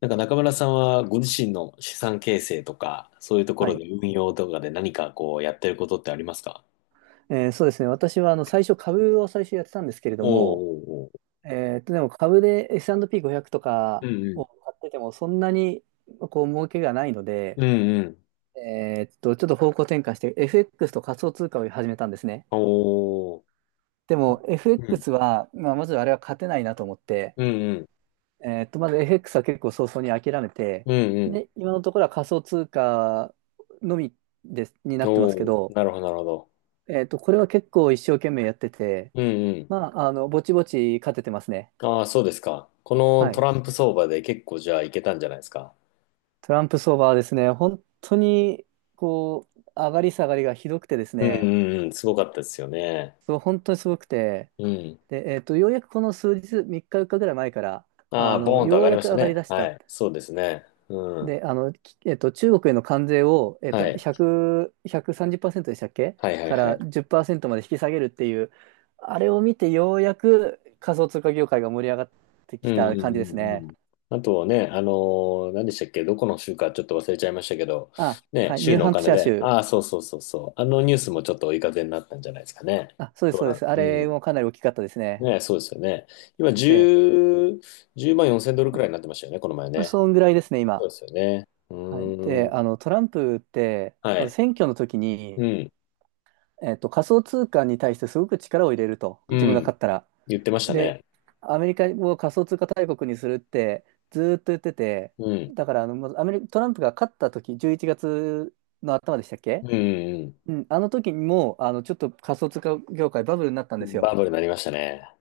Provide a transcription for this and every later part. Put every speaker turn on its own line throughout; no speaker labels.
なんか中村さんはご自身の資産形成とか、そういうとこ
は
ろ
い。
で運用とかで何かこうやってることってありますか？
そうですね。私は、最初、株を最初やってたんですけれ
お
ど
ー
も、
おーおー。
でも株で S&P500 と
う
か
んうん。
を買ってても、そんなに、儲けがないので、
うんうん。
ちょっと方向転換して、FX と仮想通貨を始めたんですね。
おー。
でも、
うん。
FX は、まあ、まずあれは勝てないなと思って、
うんうん。
まず FX は結構早々に諦めて、
うんうん。
で、今のところは仮想通貨のみです、になってま
お
すけ
ー。
ど、
なるほど、なるほど。
これは結構一生懸命やってて、
うんうん。
まあ、ぼちぼち勝ててますね。
ああ、そうですか。この
は
ト
い。
ランプ相場で結構じゃあいけたんじゃないですか？
トランプ相場はですね、本当に、上がり下がりがひどくてです
うんう
ね、
んうん。すごかったですよね。
そう、本当にすごくて、
うん。
で、ようやくこの数日、3日、4日ぐらい前から、
ああ、ボーンと上
よう
がり
や
ま
く
した
上がり
ね。
出し
は
た。
い。そうですね。うん。
で、あの、きえっと、中国への関税を、
はい。
1パーセ30でしたっけ？
はいはい
か
は
ら
い。
10%まで引き下げるっていう、あれを見て、ようやく仮想通貨業界が盛り上がって
う
き
んうん
た感じです
うんう
ね。
ん。あとね、何でしたっけ、どこの州かちょっと忘れちゃいましたけど、
あ、
ね、
はい、ニ
州
ュー
のお
ハンプ
金
シャー
で、
州。
ああ、そうそうそうそう、あのニュースもちょっと追い風になったんじゃないですかね。
あ、そうです、
どう
そうで
なる
す。あ
う
れ
ん。
もかなり大きかったですね。
ね、そうですよね。今、
で、
10、万4千ドルくらいになってましたよね、この前
まあ
ね。
そんぐらいですね、
そ
今。
うですよね。う
はい。で、
ーん。
トランプって、
は
まず
い。
選挙の時に、
うん。
仮想通貨に対してすごく力を入れると、
う
自分が
ん。
勝ったら。
言ってました
で、
ね。
アメリカを仮想通貨大国にするってずーっと言ってて、
うん。
だから、まずアメリカ、トランプが勝った時、11月の頭でしたっ
う
け？
んうん
うん、あの時にも、ちょっと仮想通貨業界バブルになったん
う
です
ん。
よ。
バブルになりましたね。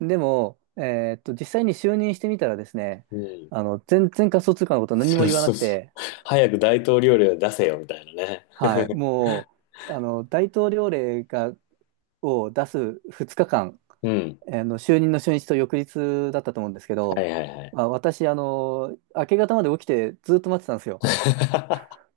でも、実際に就任してみたらですね、
うん。
全然仮想通貨のこと何
そ
も
う
言わな
そう
く
そう。
て、
早く大統領令を出せよ、みたいなね。
はい、もう、大統領令を出す2日間、
うん。
就任の初日と翌日だったと思うんですけ
は
ど、
いはいはい。
まあ、私、明け方まで起きてずっと待ってたんですよ。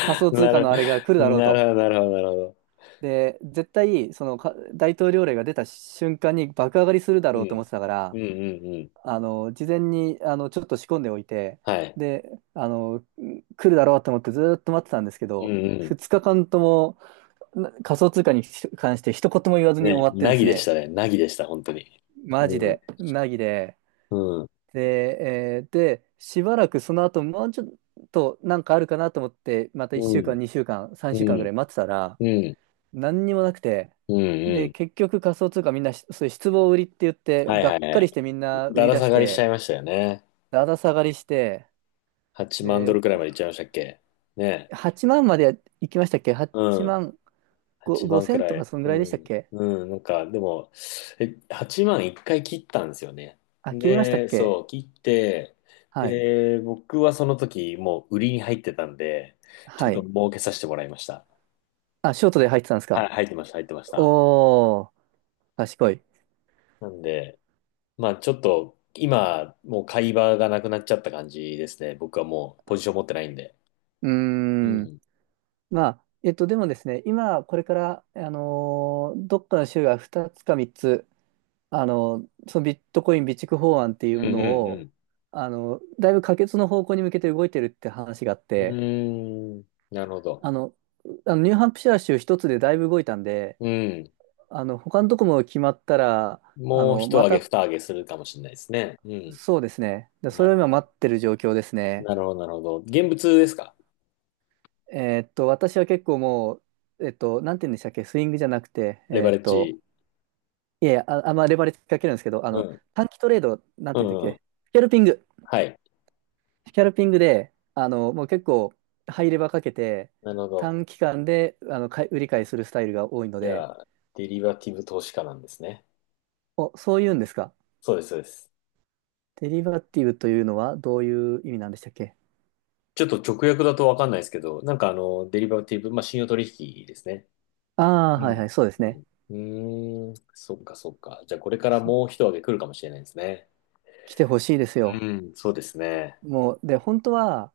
仮想通
な
貨
る、
のあれが来るだろう
なるほ
と。
ど、なるほど、なるほど。
で、絶対、大統領令が出た瞬間に爆上がりするだ
う
ろうと
ん。
思ってたか
うん
ら、
うんうん。
事前に、ちょっと仕込んでおいて、
はい。
で、あの、来るだろうと思ってずーっと待ってたんですけ
うん
ど、
うん。
2日間とも仮想通貨に関して一言も言わずに
ね、
終わってで
なぎ
す
でした
ね、
ね。なぎでした、本当に。
マジ
うん。
で、なぎで、
うん。
で、しばらくその後、もうちょっとなんかあるかなと思って、また1
う
週
ん。
間、2週間、
う
3週間ぐ
ん。
らい待ってたら、
うん。
何にもなくて、
うんう
で、
ん。
結局仮想通貨みんなし、そういう失望売りって言って、
はい
が
はい
っか
は
りし
い。
てみんな売
だ
り
ら
出
下
し
がりしちゃい
て、
ましたよね。
だだ下がりして、
8万
で、
ドルくらいまでいっちゃいましたっけね。
8万まで行きましたっけ？ 8
うん。
万
8
5、
万く
千と
ら
か
い。
そんぐ
う
らいでしたっ
ん。
け？
うん。なんか、でも、え、8万1回切ったんですよね。
あ、切りましたっ
で、
け？
そう、切って、
はい。
で、僕はその時、もう売りに入ってたんで、ちょ
は
っと
い。
儲けさせてもらいました。
あ、ショートで入ってたんです
はい、
か？
入ってました、入ってました。
おー、賢い。
なんで、まあちょっと、今、もう買い場がなくなっちゃった感じですね。僕はもうポジション持ってないんで。
うー
う
ん。
ん。
まあ、でもですね、今、これから、どっかの州が2つか3つ、あのそのビットコイン備蓄法案っていう
う
も
ん
の
う
を、
ん
だいぶ可決の方向に向けて動いてるって話があっ
う
て、
ん。うーん。なるほど。
あの、あのニューハンプシャー州一つでだいぶ動いたんで、
うん。
他のとこも決まったら、
もう一
ま
上げ
た、
二上げするかもしれないですね。うん。
そうですね。で、そ
な
れを
るほ
今
ど。
待ってる状況ですね。
なるほど、なるほど。現物ですか？
私は結構もう、なんて言うんでしたっけ、スイングじゃなくて、
レバレッジ。
いやいや、あ、あんまレバレッジかけるんですけど、
うん。
短期トレード、なん
う
て言うんだっ
ん、うん。
け、スキャルピング。
はい。
スキャルピングで、もう結構、ハイレバーかけて、
なるほど。
短期間で、買い売り買いするスタイルが多いの
じ
で、
ゃあ、デリバティブ投資家なんですね。
お、そういうんですか。
そうです、そうです。
デリバティブというのはどういう意味なんでしたっけ？
ちょっと直訳だとわかんないですけど、なんかデリバティブ、まあ、信用取引ですね。
ああー、
う
はいは
ん。
い、そうです
う
ね。
ん。うーん。そっか、そっか。じゃあ、これからもう一上げ来るかもしれないですね。
来てほしいですよ。
うん。そうですね。
もう、で、本当は、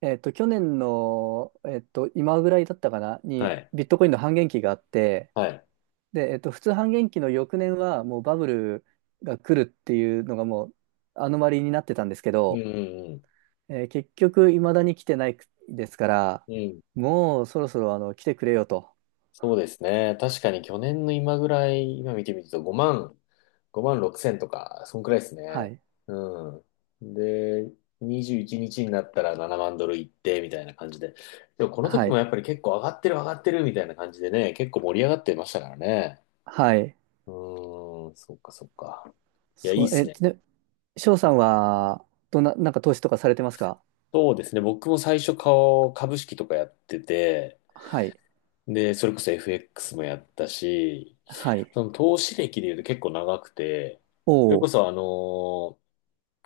去年の、今ぐらいだったかな、
は
に、
い。
ビットコインの半減期があって、
はい。
で、普通半減期の翌年は、もうバブルが来るっていうのが、もう、アノマリーになってたんですけ
う
ど、
ん、うん、
結局、未だに来てないですから、
うん。うん
もう、そろそろ、来てくれよと。
そうですね。確かに去年の今ぐらい、今見てみると5万、5万6千とか、そんくらいです
は
ね。
い。
うん。で、21日にちになったら7万ドルいって、みたいな感じで。でもこの時
は
も
い。
やっぱり結構上がってる上がってるみたいな感じでね、結構盛り上がってましたからね。
はい。
うーん、そっかそっか。いや、い
そ
いっ
う、
すね。
で、翔さんは、どんな、なんか投資とかされてますか？
そうですね。僕も最初顔、株式とかやってて、
はい。
で、それこそ FX もやったし、
はい。
その投資歴で言うと結構長くて、
お
それこ
お。
そあの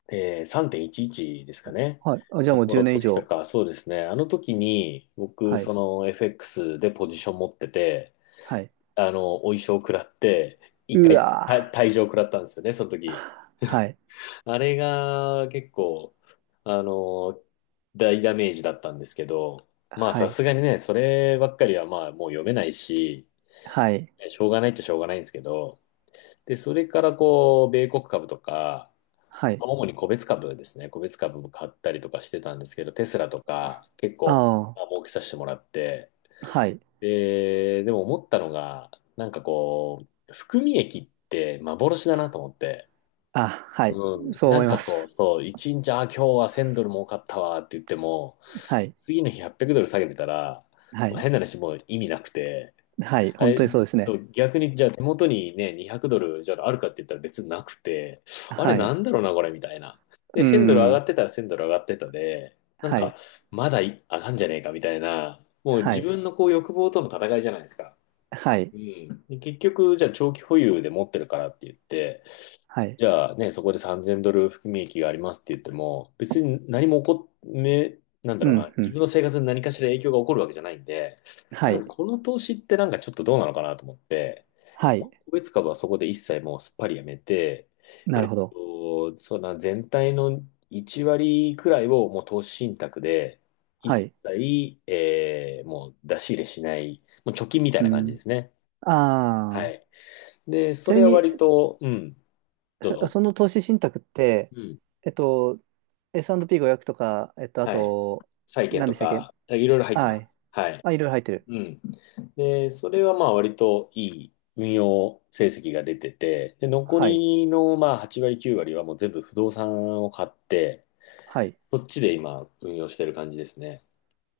ーえー3.11ですかね。
はい。あ、じゃあ
の
もう10
頃の
年以
時と
上。
か、そうですね。あの時に僕、
は
そ
い。
の FX でポジション持ってて、
はい。
お衣装食らって、一
う
回
わ
退場食らったんですよね、その時。
ぁ。はい。
あれが結構、あの大ダメージだったんですけど、まあ
は
さ
い。
すがにね、そればっかりはまあもう読めないし、
はい。
しょうがないっちゃしょうがないんですけど、で、それからこう、米国株とか、
はい。
まあ主に個別株ですね、個別株も買ったりとかしてたんですけど、テスラとか結
あ
構、まあ、
あ。
儲けさせてもらって、
はい。
で、でも思ったのが、なんかこう、含み益って幻だなと思って、
あ、はい。
うん、
そう
な
思
ん
い
か
ま
こう、
す。
そう、一日、あ、今日は1000ドル儲かったわって言っても、
はい。
次の日800ドル下げてたら、
は
まあ、
い。
変な話もう意味なくて、
はい。
あ
本当
れ、ち
にそうです
ょっと
ね。
逆に、じゃあ手元にね、200ドル、じゃああるかって言ったら別になくて、あれ
は
な
い。
んだろうな、これ、みたいな。
う
で、
ー
1000ドル上が
ん。
ってたら1000ドル上がってたで、なん
は
か、
い。
まだい上がんじゃねえか、みたいな、もう
は
自
い。
分のこう欲望との戦いじゃないですか。
はい。
うん。で結局、じゃあ長期保有で持ってるからって言って、
はい。
じゃあね、そこで3000ドル含み益がありますって言っても、別に何も起こっ、め、なんだ
う
ろうな、
ん。う
自分
ん。
の生活に何かしら影響が起こるわけじゃないんで、
は
なん
い。
かこの投資ってなんかちょっとどうなのかなと思って、
はい。
個別株はそこで一切もうすっぱりやめて、
なるほど。
そうだな、全体の1割くらいをもう投資信託で、
は
一
い。
切、もう出し入れしない、もう貯金みたい
う
な感じで
ん。
すね。は
ああ。
い。で、
ち
そ
なみ
れは
に、
割と、うん、どう
そ、
ぞ。
その投資信託って、
うん。
えっと、S&P500 とか、あ
はい。
と、
債券
何で
と
したっけ？
か、いろいろ入ってま
はい。
す。はい。
あ、いろいろ入ってる。
うん。で、それはまあ割といい運用成績が出てて、で、残
はい。
りのまあ8割、9割はもう全部不動産を買って、
はい。
そっちで今運用してる感じですね。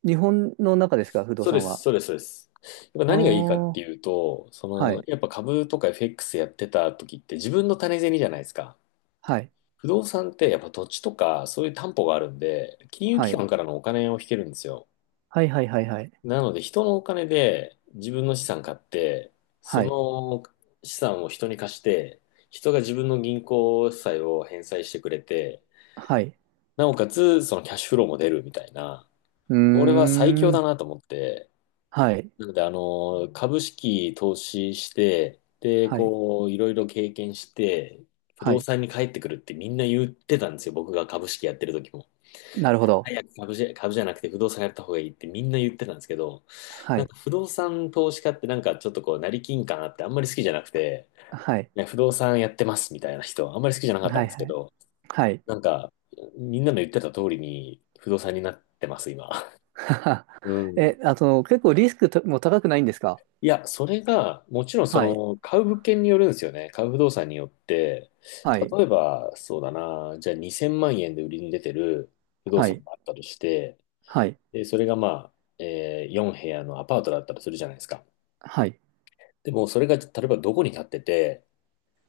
日本の中ですか、不動
そうで
産
す、
は？
そうです、そうです。やっぱ
あ
何がいいかって
ー、
いうと、そ
は
の、
い。
やっぱ株とか FX やってた時って自分の種銭じゃないですか。
はい。
不動産ってやっぱ土地とかそういう担保があるんで、金融
は
機
い。
関からのお金を引けるんですよ。
はいはいはいはい。
なので、人のお金で自分の資産買って、そ
はい。
の資産を人に貸して、人が自分の銀行債を返済してくれて、
はい。
なおかつ、そのキャッシュフローも出るみたいな、
うー
これは最強だ
ん。
なと思って、
はい。
なので、株式投資して、で、
はい。
こう、いろいろ経験して、不
は
動
い。
産に帰ってくるってみんな言ってたんですよ、僕が株式やってる時も。
なるほど。
早く株じゃなくて不動産やった方がいいってみんな言ってたんですけど、
は
なん
い。
か不動産投資家ってなんかちょっとこう、成金感あってあんまり好きじゃなくて、
はい。
いや不動産やってますみたいな人、あんまり好きじゃなかったん
はい
です
は
け
い。
ど、
はい。
なんか、みんなの言ってた通りに不動産になってます、今。
はは。
うん。
え、あと、結構リスクとも高くないんですか？
いや、それが、もちろんそ
はい。
の、買う物件によるんですよね。買う不動産によって、
はい。
例えば、そうだな、じゃあ2000万円で売りに出てる不動
は
産
い。
があったとして、
はい。
で、それがまあ、4部屋のアパートだったとするじゃないですか。
はい。
でも、それが例えばどこに建ってて、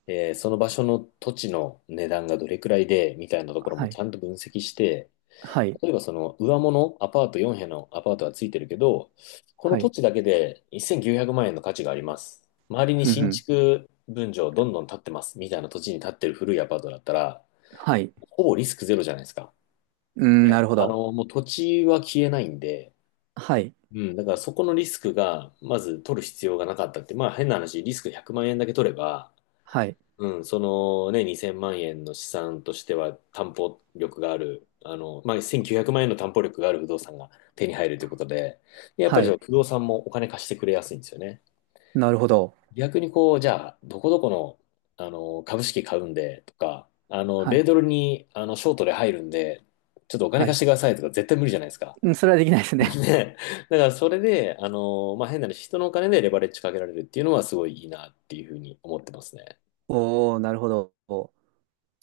その場所の土地の値段がどれくらいで、みたいなところ
は
もち
い。
ゃんと分析して、
はい。
例えばその上物、アパート4部屋のアパートはついてるけど、この
は
土
い。
地だけで1900万円の価値があります。周りに
ふんふ
新
ん。
築分譲どんどん建ってます、みたいな土地に建ってる古いアパートだったら、
はい。
ほぼリスクゼロじゃないですか。
うーん、
ね、
なるほど。
もう土地は消えないんで、
はい。
うん、だからそこのリスクが、まず取る必要がなかったって、まあ変な話、リスク100万円だけ取れば、
はい。
うん、そのね、2000万円の資産としては担保力がある、まあ1900万円の担保力がある不動産が手に入るということで、でやっぱ
は
りそ
い。
の不動産もお金貸してくれやすいんですよね。
なるほど。
逆にこう、じゃあ、どこどこの、株式買うんでとか、
は
米
い。
ドルに、ショートで入るんで、ちょっとお金
は
貸
い。
してくださいとか絶対無理じゃないですか。
うん、それはできないです ね。
ね、だからそれで、まあ、変な話、人のお金でレバレッジかけられるっていうのはすごいいいなっていうふうに思ってますね。
おー、なるほど。